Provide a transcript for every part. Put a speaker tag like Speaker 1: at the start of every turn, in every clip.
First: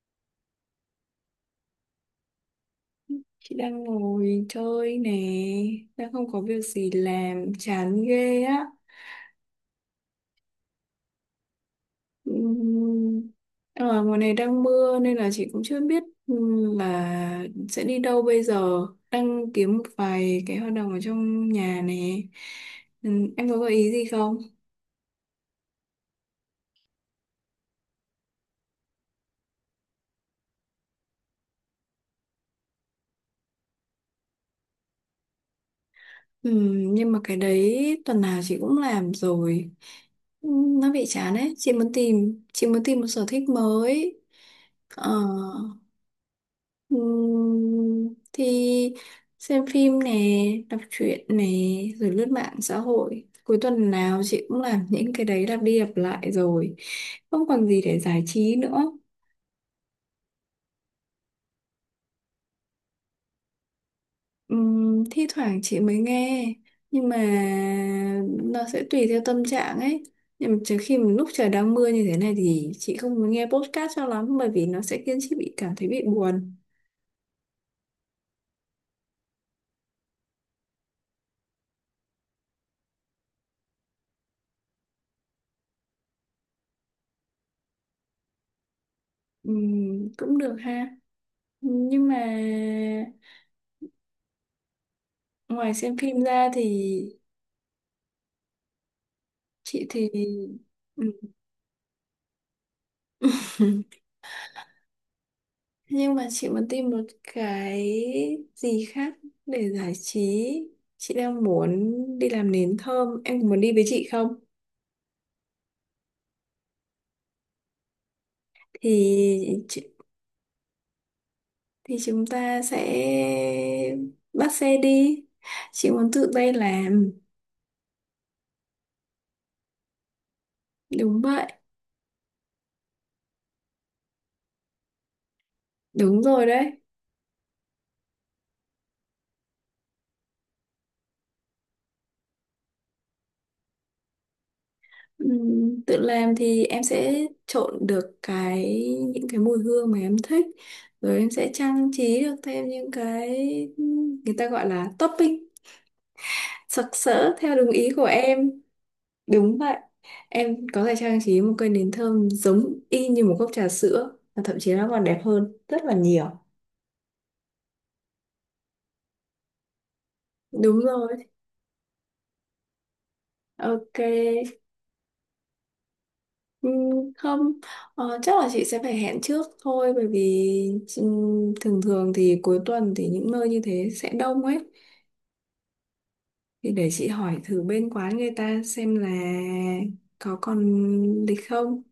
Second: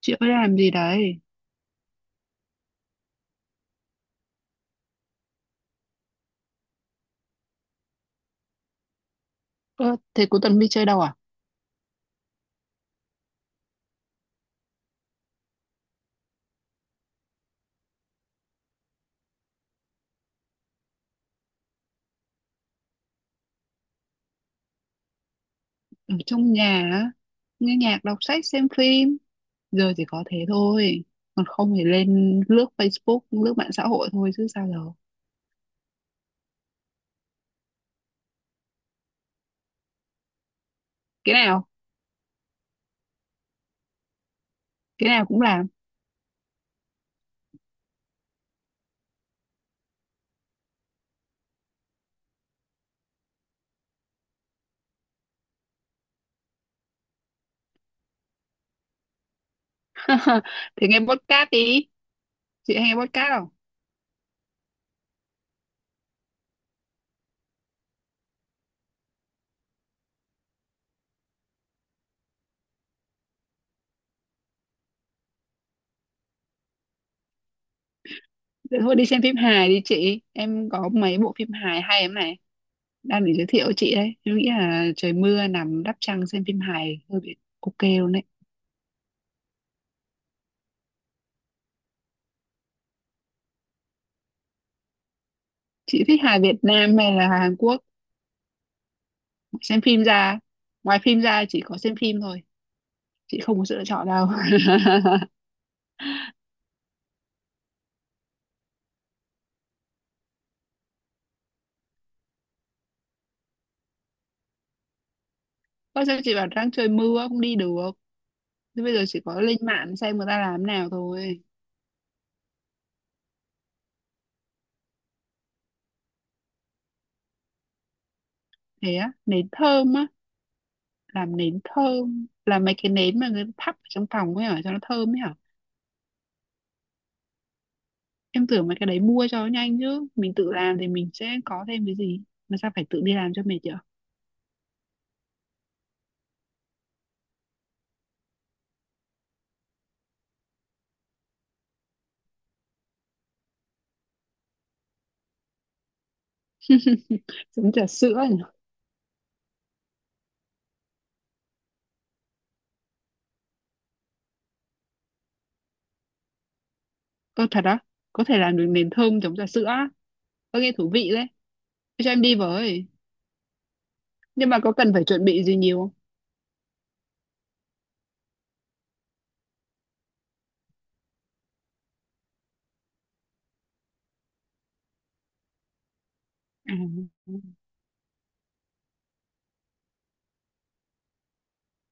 Speaker 1: Chị mới làm gì đấy?
Speaker 2: Chị đang ngồi chơi nè, đang không có việc gì làm, chán ghê á.
Speaker 1: Ơ, thế cuối tuần đi chơi đâu à?
Speaker 2: Ừm, Ở ngoài này đang mưa nên là chị cũng chưa biết là sẽ đi đâu bây giờ. Đang kiếm một vài cái hoạt động ở trong nhà nè. Em có gợi ý gì không?
Speaker 1: Ở trong nhà, á, nghe nhạc, đọc sách, xem phim. Giờ chỉ có thế thôi. Còn không thì lên lướt Facebook, lướt mạng xã hội thôi chứ sao giờ.
Speaker 2: Nhưng mà cái đấy tuần nào chị cũng làm rồi. Nó bị chán
Speaker 1: Cái
Speaker 2: ấy,
Speaker 1: nào,
Speaker 2: chị muốn tìm một sở thích mới. Ờ.
Speaker 1: cái nào cũng làm.
Speaker 2: Thì xem phim nè, đọc truyện nè, rồi lướt mạng xã hội. Cuối tuần nào chị cũng làm những cái đấy lặp đi lặp lại rồi. Không còn gì để giải trí nữa.
Speaker 1: Thì nghe podcast đi. Chị hay nghe podcast không?
Speaker 2: Thi thoảng chị mới nghe, nhưng mà nó sẽ tùy theo tâm trạng ấy. Nhưng mà trừ khi mà lúc trời đang mưa như thế này thì chị không muốn nghe podcast cho lắm bởi vì nó sẽ khiến chị bị cảm thấy bị buồn.
Speaker 1: Thế thôi đi xem phim hài đi chị. Em có mấy bộ phim hài hay lắm này. Đang để giới thiệu chị đấy. Em nghĩ là trời mưa nằm đắp chăn xem phim hài hơi bị ok luôn đấy.
Speaker 2: Cũng được ha. Nhưng mà ngoài xem
Speaker 1: Chị
Speaker 2: phim
Speaker 1: thích hài
Speaker 2: ra
Speaker 1: Việt
Speaker 2: thì
Speaker 1: Nam hay là Hàn Quốc? Xem
Speaker 2: chị
Speaker 1: phim
Speaker 2: thì
Speaker 1: ra, ngoài
Speaker 2: ừ.
Speaker 1: phim ra chỉ có xem phim thôi, chị không có sự lựa chọn đâu.
Speaker 2: Nhưng mà chị muốn tìm một cái gì khác để giải trí. Chị đang muốn đi làm nến thơm, em có muốn đi với chị không?
Speaker 1: Có sao, chị bảo đang trời mưa không đi được, thế bây giờ chỉ có lên
Speaker 2: thì chị,
Speaker 1: mạng xem người ta làm nào thôi.
Speaker 2: thì chúng ta sẽ bắt xe đi, chị muốn tự tay làm.
Speaker 1: Thế á, nến thơm á?
Speaker 2: Đúng
Speaker 1: Làm
Speaker 2: vậy.
Speaker 1: nến thơm, làm mấy cái nến mà người ta thắp ở trong phòng ấy hả, cho nó thơm ấy hả?
Speaker 2: Đúng rồi đấy.
Speaker 1: Em tưởng mấy cái đấy mua cho nó nhanh chứ, mình tự làm thì mình sẽ có thêm cái gì mà sao phải tự đi làm cho mệt chứ.
Speaker 2: Tự làm thì em sẽ trộn được những cái mùi hương mà em thích, rồi em sẽ trang trí được thêm những cái người ta gọi là topping sặc sỡ theo đúng
Speaker 1: Giống trà
Speaker 2: ý của
Speaker 1: sữa nhỉ.
Speaker 2: em. Đúng vậy. Em có thể trang trí một cây nến thơm giống y như một cốc trà sữa và thậm chí nó còn đẹp hơn rất là nhiều.
Speaker 1: Có thật á? Có thể làm được nến thơm giống trà sữa á? Có nghe
Speaker 2: Đúng
Speaker 1: thú
Speaker 2: rồi.
Speaker 1: vị đấy. Thế cho em đi với.
Speaker 2: Ok.
Speaker 1: Nhưng mà có cần phải chuẩn bị gì nhiều không?
Speaker 2: Ừ, không, chắc là chị sẽ phải hẹn trước thôi bởi vì thường thường thì cuối tuần thì những nơi như thế sẽ đông ấy, thì
Speaker 1: À,
Speaker 2: để chị hỏi thử bên quán người ta xem là có còn lịch không.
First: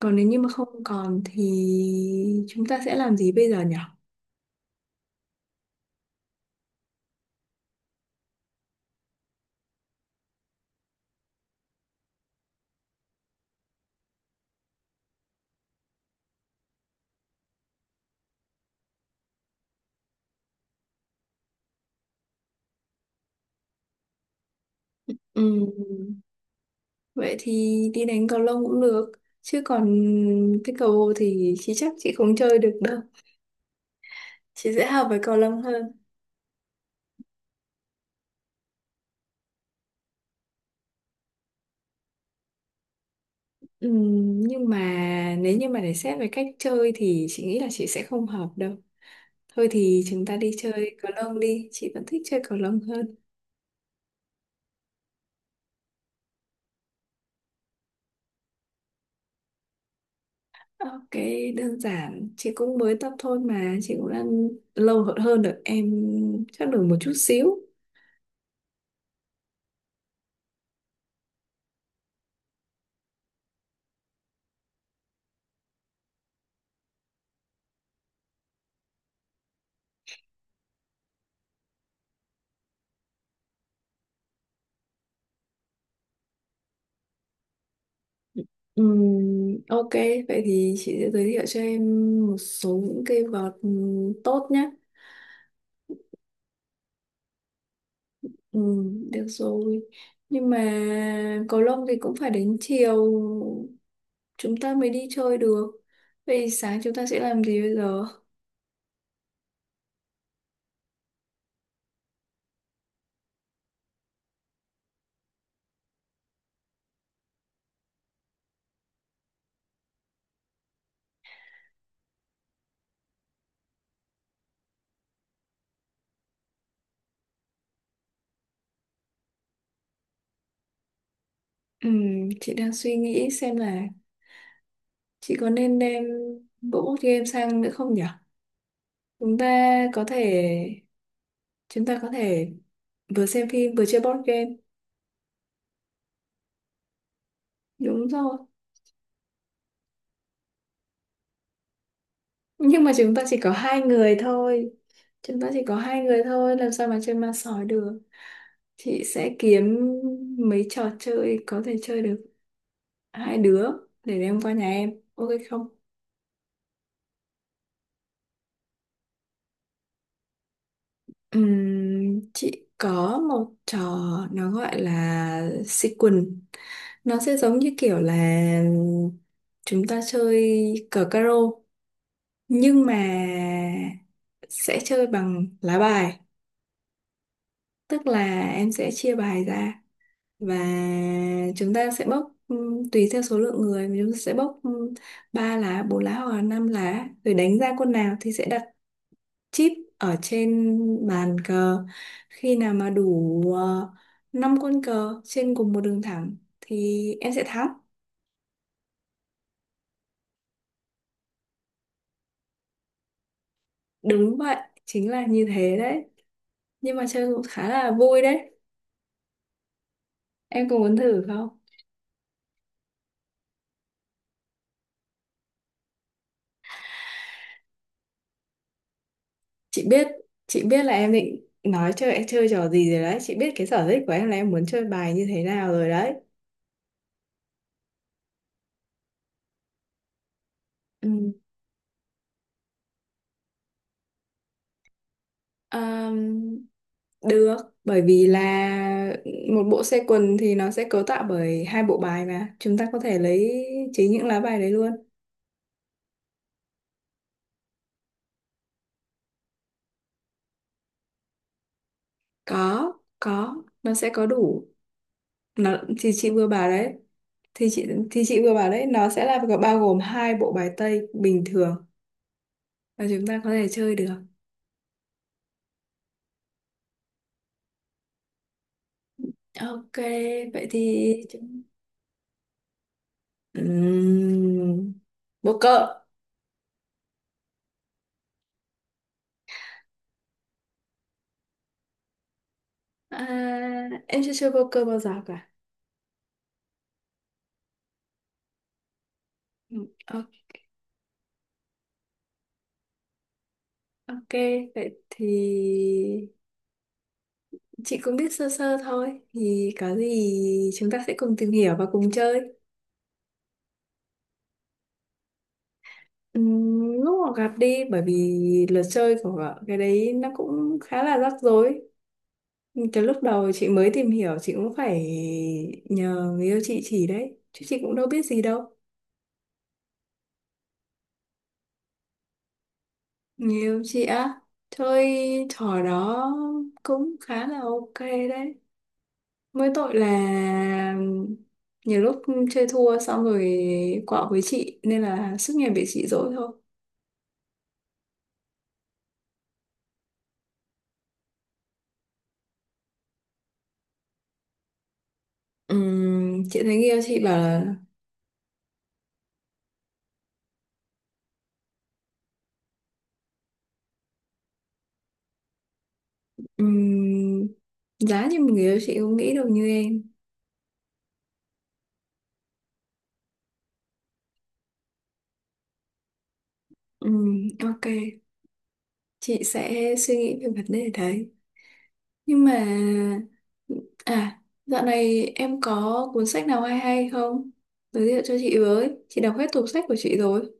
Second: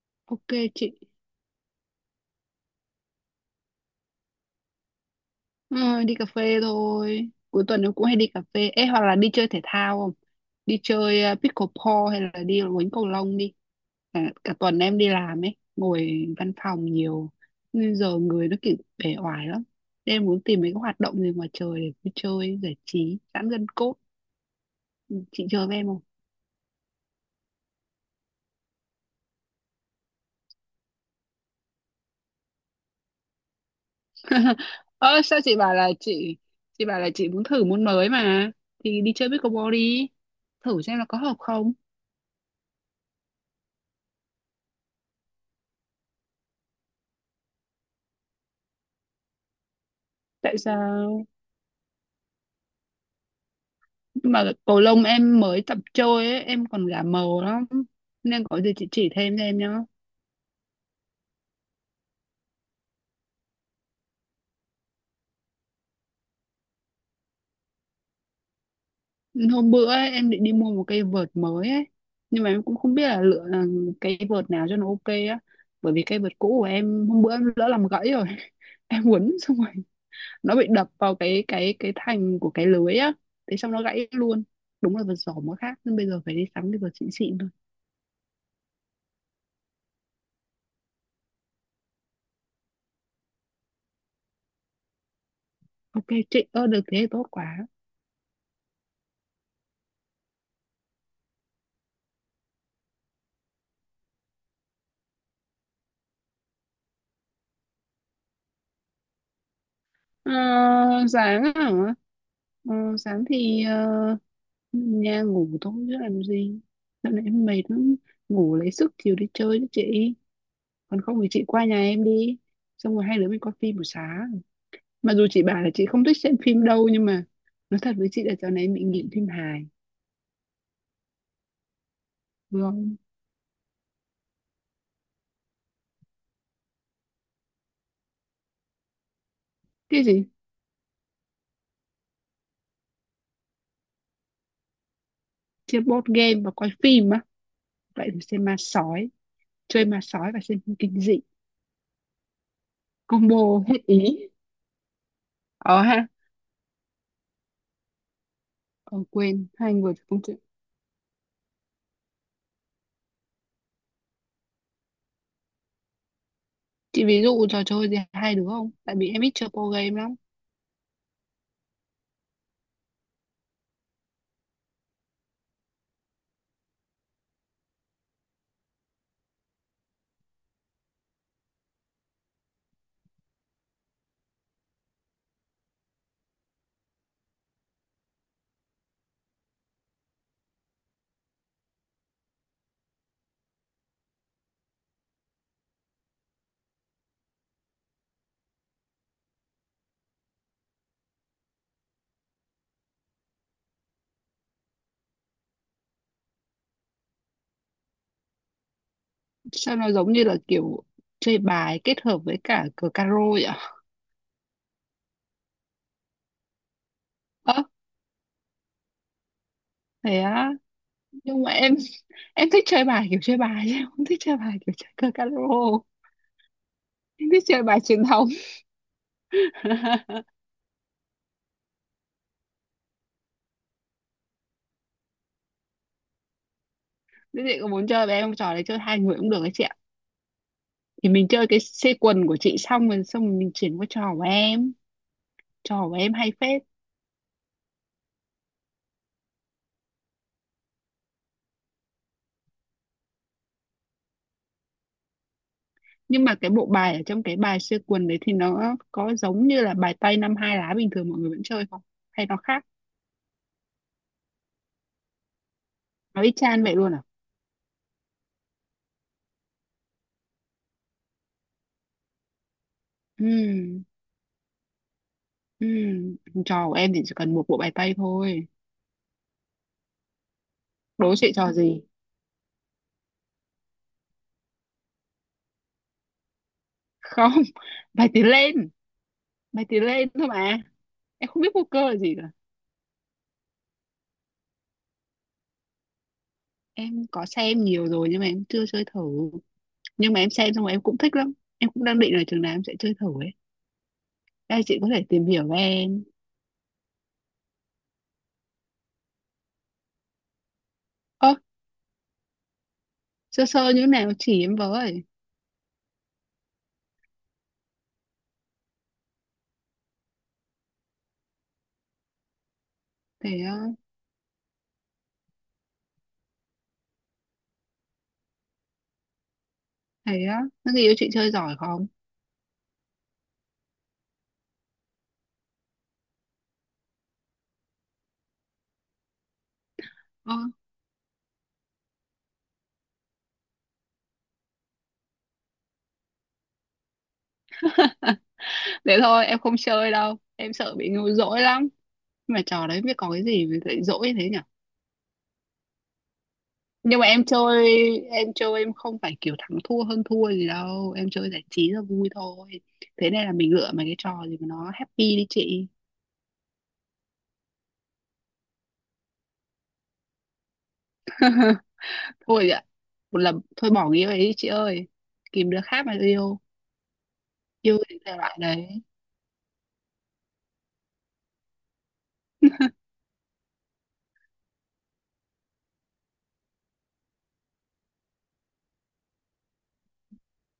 Speaker 2: Còn nếu như mà
Speaker 1: ok
Speaker 2: không
Speaker 1: chị.
Speaker 2: còn thì chúng ta sẽ làm gì bây giờ nhỉ?
Speaker 1: Ờ, đi cà phê thôi. Cuối tuần nó cũng hay đi cà phê. Ê, hoặc là đi chơi thể thao không? Đi chơi pickleball hay là đi đánh cầu lông đi. Cả tuần em đi làm ấy. Ngồi văn phòng nhiều. Nên giờ người nó kiểu bể oải lắm. Nên em muốn tìm mấy cái hoạt động gì ngoài trời để đi chơi, giải trí, giãn gân cốt. Chị chơi với em không?
Speaker 2: Ừm, Vậy thì đi đánh cầu lông cũng được, chứ còn cái cầu thì chị chắc chị không chơi được đâu. Chị sẽ hợp với
Speaker 1: Ơ
Speaker 2: cầu
Speaker 1: sao chị
Speaker 2: lông
Speaker 1: bảo là
Speaker 2: hơn.
Speaker 1: chị bảo là chị muốn thử môn mới mà, thì đi chơi pickleball đi, thử xem là có hợp không.
Speaker 2: Nhưng mà nếu như mà để xét về cách chơi thì chị nghĩ là chị sẽ không hợp đâu. Thôi thì chúng ta đi
Speaker 1: Tại
Speaker 2: chơi cầu
Speaker 1: sao?
Speaker 2: lông đi, chị vẫn thích chơi cầu lông hơn.
Speaker 1: Mà cầu lông em mới tập chơi ấy, em còn gà màu lắm, nên có gì chị chỉ thêm cho em nhá.
Speaker 2: Ok, đơn giản, chị cũng mới tập thôi mà, chị cũng đang lâu hơn hơn được em chắc được một chút xíu.
Speaker 1: Hôm bữa ấy, em định đi mua một cây vợt mới ấy, nhưng mà em cũng không biết là lựa cây vợt nào cho nó ok á, bởi vì cây vợt cũ của em hôm bữa em lỡ làm gãy rồi. Em quấn xong rồi, nó bị đập vào cái thành của cái lưới á, thế xong nó gãy luôn. Đúng là vật giỏ mới khác, nhưng bây giờ phải đi sắm cái vật xịn xịn thôi.
Speaker 2: Ok, vậy thì chị sẽ giới thiệu cho em một số những cây vợt tốt nhé.
Speaker 1: Ok chị, ơ được, thế thì tốt quá.
Speaker 2: Được rồi. Nhưng mà cầu lông thì cũng phải đến chiều chúng ta mới đi chơi được. Vậy sáng chúng ta sẽ làm gì bây giờ?
Speaker 1: Ờ, sáng hả? Ờ, sáng thì nhà ngủ thôi chứ làm gì. Dạo này em mệt lắm, ngủ lấy sức chiều đi chơi chứ chị. Còn không thì chị qua nhà em đi, xong rồi hai đứa mình coi phim buổi sáng. Mặc dù chị bảo là chị không thích xem phim đâu, nhưng mà nói thật với chị là dạo này em bị nghiện phim hài.
Speaker 2: Chị đang suy
Speaker 1: Vâng.
Speaker 2: nghĩ xem là chị có nên đem bộ board game sang nữa không nhỉ? Chúng ta
Speaker 1: Cái
Speaker 2: có
Speaker 1: gì?
Speaker 2: thể chúng ta có thể vừa xem phim vừa chơi board game.
Speaker 1: Chơi board game và coi phim á?
Speaker 2: Đúng
Speaker 1: Vậy thì
Speaker 2: rồi.
Speaker 1: xem ma sói, chơi ma sói và xem phim kinh dị.
Speaker 2: Nhưng mà chúng ta chỉ có
Speaker 1: Combo
Speaker 2: hai
Speaker 1: hết
Speaker 2: người
Speaker 1: ý.
Speaker 2: thôi. Chúng ta chỉ có
Speaker 1: Ờ
Speaker 2: hai
Speaker 1: ha,
Speaker 2: người thôi, làm sao mà chơi ma sói được.
Speaker 1: ờ
Speaker 2: Chị sẽ
Speaker 1: quên, hai
Speaker 2: kiếm
Speaker 1: người thì không chơi.
Speaker 2: mấy trò chơi có thể chơi được hai đứa để đem qua nhà em. Ok không?
Speaker 1: Chị ví dụ trò chơi gì hai đứa không, tại vì em ít chơi board game lắm.
Speaker 2: Chị có một trò nó gọi là sequence, nó sẽ giống như kiểu là chúng ta chơi cờ caro nhưng mà sẽ chơi bằng lá bài, tức là em sẽ chia bài ra và chúng ta sẽ bóc tùy theo số lượng người mà chúng ta sẽ bóc ba lá, bốn lá hoặc là năm lá, rồi đánh ra con nào thì sẽ đặt chip ở trên bàn cờ. Khi nào mà đủ uh, 5 con cờ trên cùng một đường thẳng thì em sẽ thắng.
Speaker 1: Sao nó giống như là kiểu chơi bài kết hợp với cả cờ caro vậy ạ?
Speaker 2: Đúng vậy. Chính là như thế đấy, nhưng mà chơi cũng
Speaker 1: Ơ,
Speaker 2: khá là vui đấy.
Speaker 1: thế á?
Speaker 2: Em có muốn thử
Speaker 1: Nhưng
Speaker 2: không?
Speaker 1: mà em thích chơi bài kiểu chơi bài, chứ em không thích chơi bài kiểu chơi cờ caro. Em thích chơi bài truyền thống.
Speaker 2: chị biết chị biết là em định nói chơi chơi trò gì rồi đấy. Chị biết cái sở thích của em là em muốn chơi bài như thế nào rồi đấy.
Speaker 1: Thế chị có muốn chơi với em không? Trò đấy chơi hai người cũng được ấy chị ạ. Thì mình
Speaker 2: Ừ.
Speaker 1: chơi cái xê quần của chị, xong rồi mình chuyển qua trò của em. Trò của em hay
Speaker 2: Ờm,
Speaker 1: phết.
Speaker 2: Được, bởi vì là một bộ xe quần thì nó sẽ cấu tạo bởi hai bộ bài mà chúng ta có thể lấy chính những lá bài đấy luôn.
Speaker 1: Nhưng mà cái bộ bài ở trong cái bài xê quần đấy thì nó có giống như là bài tây năm hai lá bình thường mọi người vẫn chơi không, hay nó khác?
Speaker 2: Có, có. Nó sẽ có đủ. Nó thì
Speaker 1: Nó
Speaker 2: chị
Speaker 1: y
Speaker 2: vừa
Speaker 1: chang
Speaker 2: bảo
Speaker 1: vậy
Speaker 2: đấy,
Speaker 1: luôn à?
Speaker 2: thì chị vừa bảo đấy, nó sẽ là bao gồm hai bộ bài tây bình thường và chúng ta có thể
Speaker 1: ừ
Speaker 2: chơi được.
Speaker 1: ừ Trò của em thì chỉ cần một bộ bài tây thôi.
Speaker 2: Ok, vậy thì
Speaker 1: Đố chị trò
Speaker 2: chúng...
Speaker 1: gì.
Speaker 2: Ừm, Poker.
Speaker 1: Không. Bài tiến lên, bài tiến lên thôi mà. Em không biết poker là gì cả.
Speaker 2: À, em chưa chơi poker bao giờ cả.
Speaker 1: Em có xem nhiều rồi nhưng mà em chưa chơi thử.
Speaker 2: Ừ,
Speaker 1: Nhưng mà em
Speaker 2: ok.
Speaker 1: xem xong rồi em cũng thích lắm, em cũng đang định là chừng nào em sẽ chơi thử ấy.
Speaker 2: Ok,
Speaker 1: Ê, chị có
Speaker 2: vậy
Speaker 1: thể
Speaker 2: thì
Speaker 1: tìm hiểu về em.
Speaker 2: chị cũng biết sơ sơ thôi. Thì có gì chúng ta sẽ
Speaker 1: Ơ,
Speaker 2: cùng tìm hiểu và cùng chơi.
Speaker 1: sơ sơ như thế nào chỉ em với.
Speaker 2: Lúc mà gặp đi, bởi vì luật chơi của cái đấy nó cũng khá là rắc rối. Cái lúc
Speaker 1: Thế
Speaker 2: đầu
Speaker 1: á,
Speaker 2: chị mới tìm hiểu, chị cũng phải nhờ người yêu chị chỉ đấy. Chứ chị cũng đâu biết gì đâu.
Speaker 1: nó người yêu chị chơi giỏi không?
Speaker 2: Người yêu chị á, chơi trò đó cũng khá là ok đấy. Mỗi tội là
Speaker 1: Ơ,
Speaker 2: nhiều lúc chơi thua xong rồi quạo với chị nên là suốt ngày bị chị dỗi thôi.
Speaker 1: thế thôi, em không chơi đâu. Em sợ bị ngu dỗi lắm. Nhưng mà trò đấy biết có cái gì mà lại dỗi thế nhỉ?
Speaker 2: Chị thấy người yêu
Speaker 1: Nhưng mà
Speaker 2: chị
Speaker 1: em
Speaker 2: bảo
Speaker 1: chơi,
Speaker 2: là
Speaker 1: em chơi em không phải kiểu thắng thua hơn thua gì đâu. Em chơi giải trí là vui thôi. Thế này là mình lựa mấy cái trò gì mà nó happy đi chị.
Speaker 2: ừm, giá như một người yêu chị không nghĩ được như em.
Speaker 1: Thôi ạ, một lần, thôi bỏ nghĩa ấy đi chị ơi, tìm đứa khác mà yêu. Yêu
Speaker 2: Ok,
Speaker 1: thì thể loại đấy.
Speaker 2: chị sẽ suy nghĩ về vấn đề đấy. Nhưng mà à, dạo này em có cuốn sách nào hay hay không? Giới thiệu cho chị với. Chị đọc hết tủ sách của chị rồi.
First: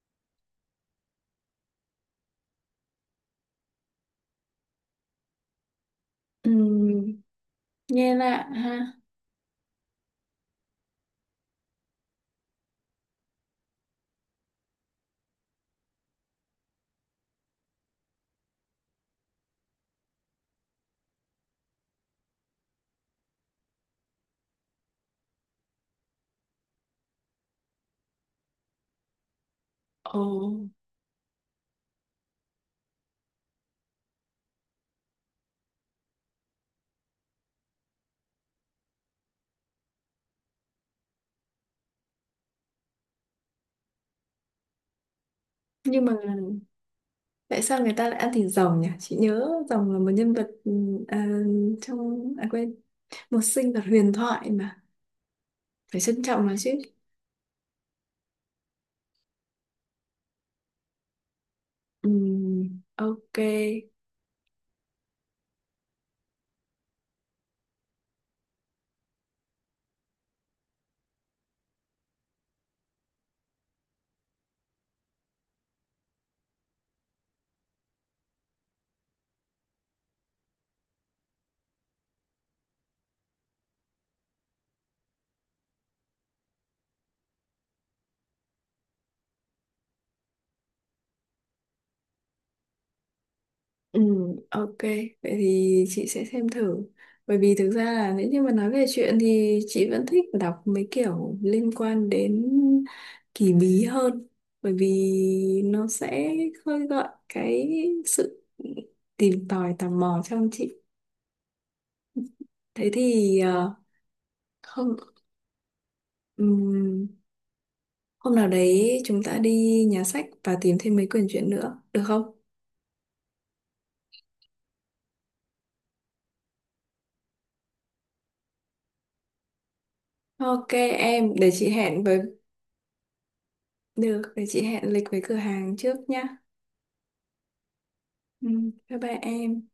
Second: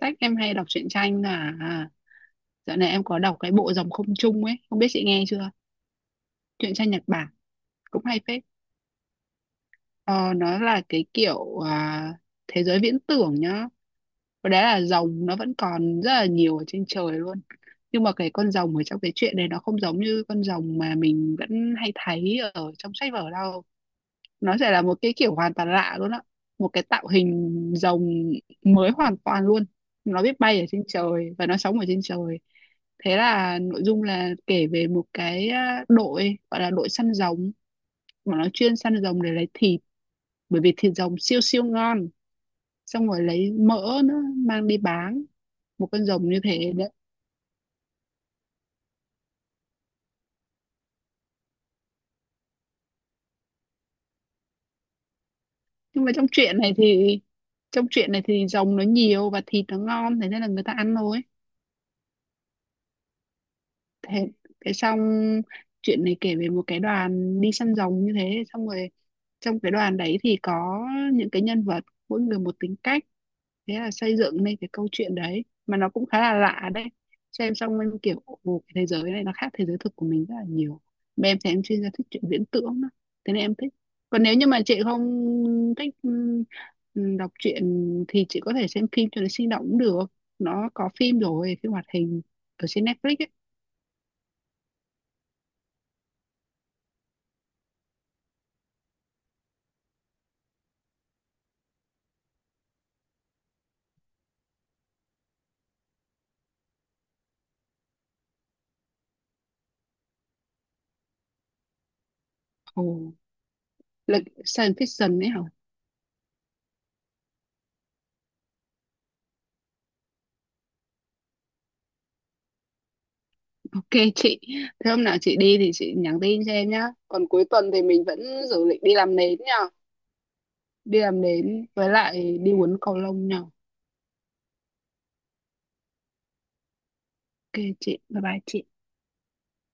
Speaker 1: Sách em hay đọc truyện tranh là dạo này em có đọc cái bộ Dòng không trung ấy, không biết chị nghe chưa? Truyện tranh Nhật
Speaker 2: Ừm,
Speaker 1: Bản cũng
Speaker 2: Nghe
Speaker 1: hay phết.
Speaker 2: lạ ha.
Speaker 1: Ờ, nó là cái kiểu thế giới viễn tưởng nhá. Và đấy là rồng nó vẫn còn rất là nhiều ở trên trời luôn. Nhưng mà cái con rồng ở trong cái chuyện này nó không giống như con rồng mà mình vẫn hay thấy ở trong sách vở đâu. Nó sẽ là một cái kiểu hoàn toàn lạ luôn á, một cái tạo hình rồng mới hoàn toàn luôn. Nó biết
Speaker 2: Ồ,
Speaker 1: bay ở trên trời và nó sống ở trên trời. Thế là nội dung là kể về một cái đội, gọi là đội săn rồng, mà nó chuyên săn rồng để lấy thịt, bởi vì thịt rồng siêu siêu ngon, xong rồi lấy mỡ nữa mang đi bán một
Speaker 2: nhưng
Speaker 1: con
Speaker 2: mà
Speaker 1: rồng như thế đấy.
Speaker 2: tại sao người ta lại ăn thịt rồng nhỉ? Chị nhớ rồng là một nhân vật à, trong à quên, một sinh vật huyền thoại mà phải
Speaker 1: Nhưng mà
Speaker 2: trân trọng nó chứ.
Speaker 1: trong chuyện này thì rồng nó nhiều và thịt nó ngon thế nên là người ta ăn thôi.
Speaker 2: Ừm, ok.
Speaker 1: Thế, cái xong, chuyện này kể về một cái đoàn đi săn rồng như thế, xong rồi trong cái đoàn đấy thì có những cái nhân vật, mỗi người một tính cách, thế là xây dựng nên cái câu chuyện đấy mà nó cũng khá là lạ đấy. Xem xong em kiểu ồ, cái thế giới này nó khác thế giới thực của mình rất là nhiều, mà em thì em chuyên gia thích chuyện viễn tưởng đó. Thế nên em thích. Còn nếu như mà chị không thích đọc truyện thì chị có thể xem phim cho nó sinh động cũng được, nó có phim rồi phim hoạt hình ở trên Netflix ấy.
Speaker 2: Ok. Vậy thì chị sẽ xem thử. Bởi vì thực ra là nếu như mà nói về chuyện thì chị vẫn thích đọc mấy kiểu liên quan đến kỳ bí hơn. Bởi vì nó sẽ khơi gợi cái sự tìm tòi tò mò trong chị.
Speaker 1: Ồ.
Speaker 2: Thế thì
Speaker 1: Lịch science
Speaker 2: không.
Speaker 1: fiction ấy hả?
Speaker 2: Ừm, Hôm nào đấy chúng ta đi nhà sách và tìm thêm mấy quyển truyện nữa, được không?
Speaker 1: Ok chị. Thế hôm nào chị đi thì chị nhắn tin cho em nhá. Còn cuối tuần thì mình vẫn dự định đi làm nến nhá.
Speaker 2: Ok
Speaker 1: Đi làm
Speaker 2: em, để
Speaker 1: nến
Speaker 2: chị
Speaker 1: với
Speaker 2: hẹn với
Speaker 1: lại đi uống cầu lông nhá.
Speaker 2: được, để chị hẹn lịch với cửa hàng trước nhá.
Speaker 1: Ok chị. Bye bye chị.
Speaker 2: Bye bye em.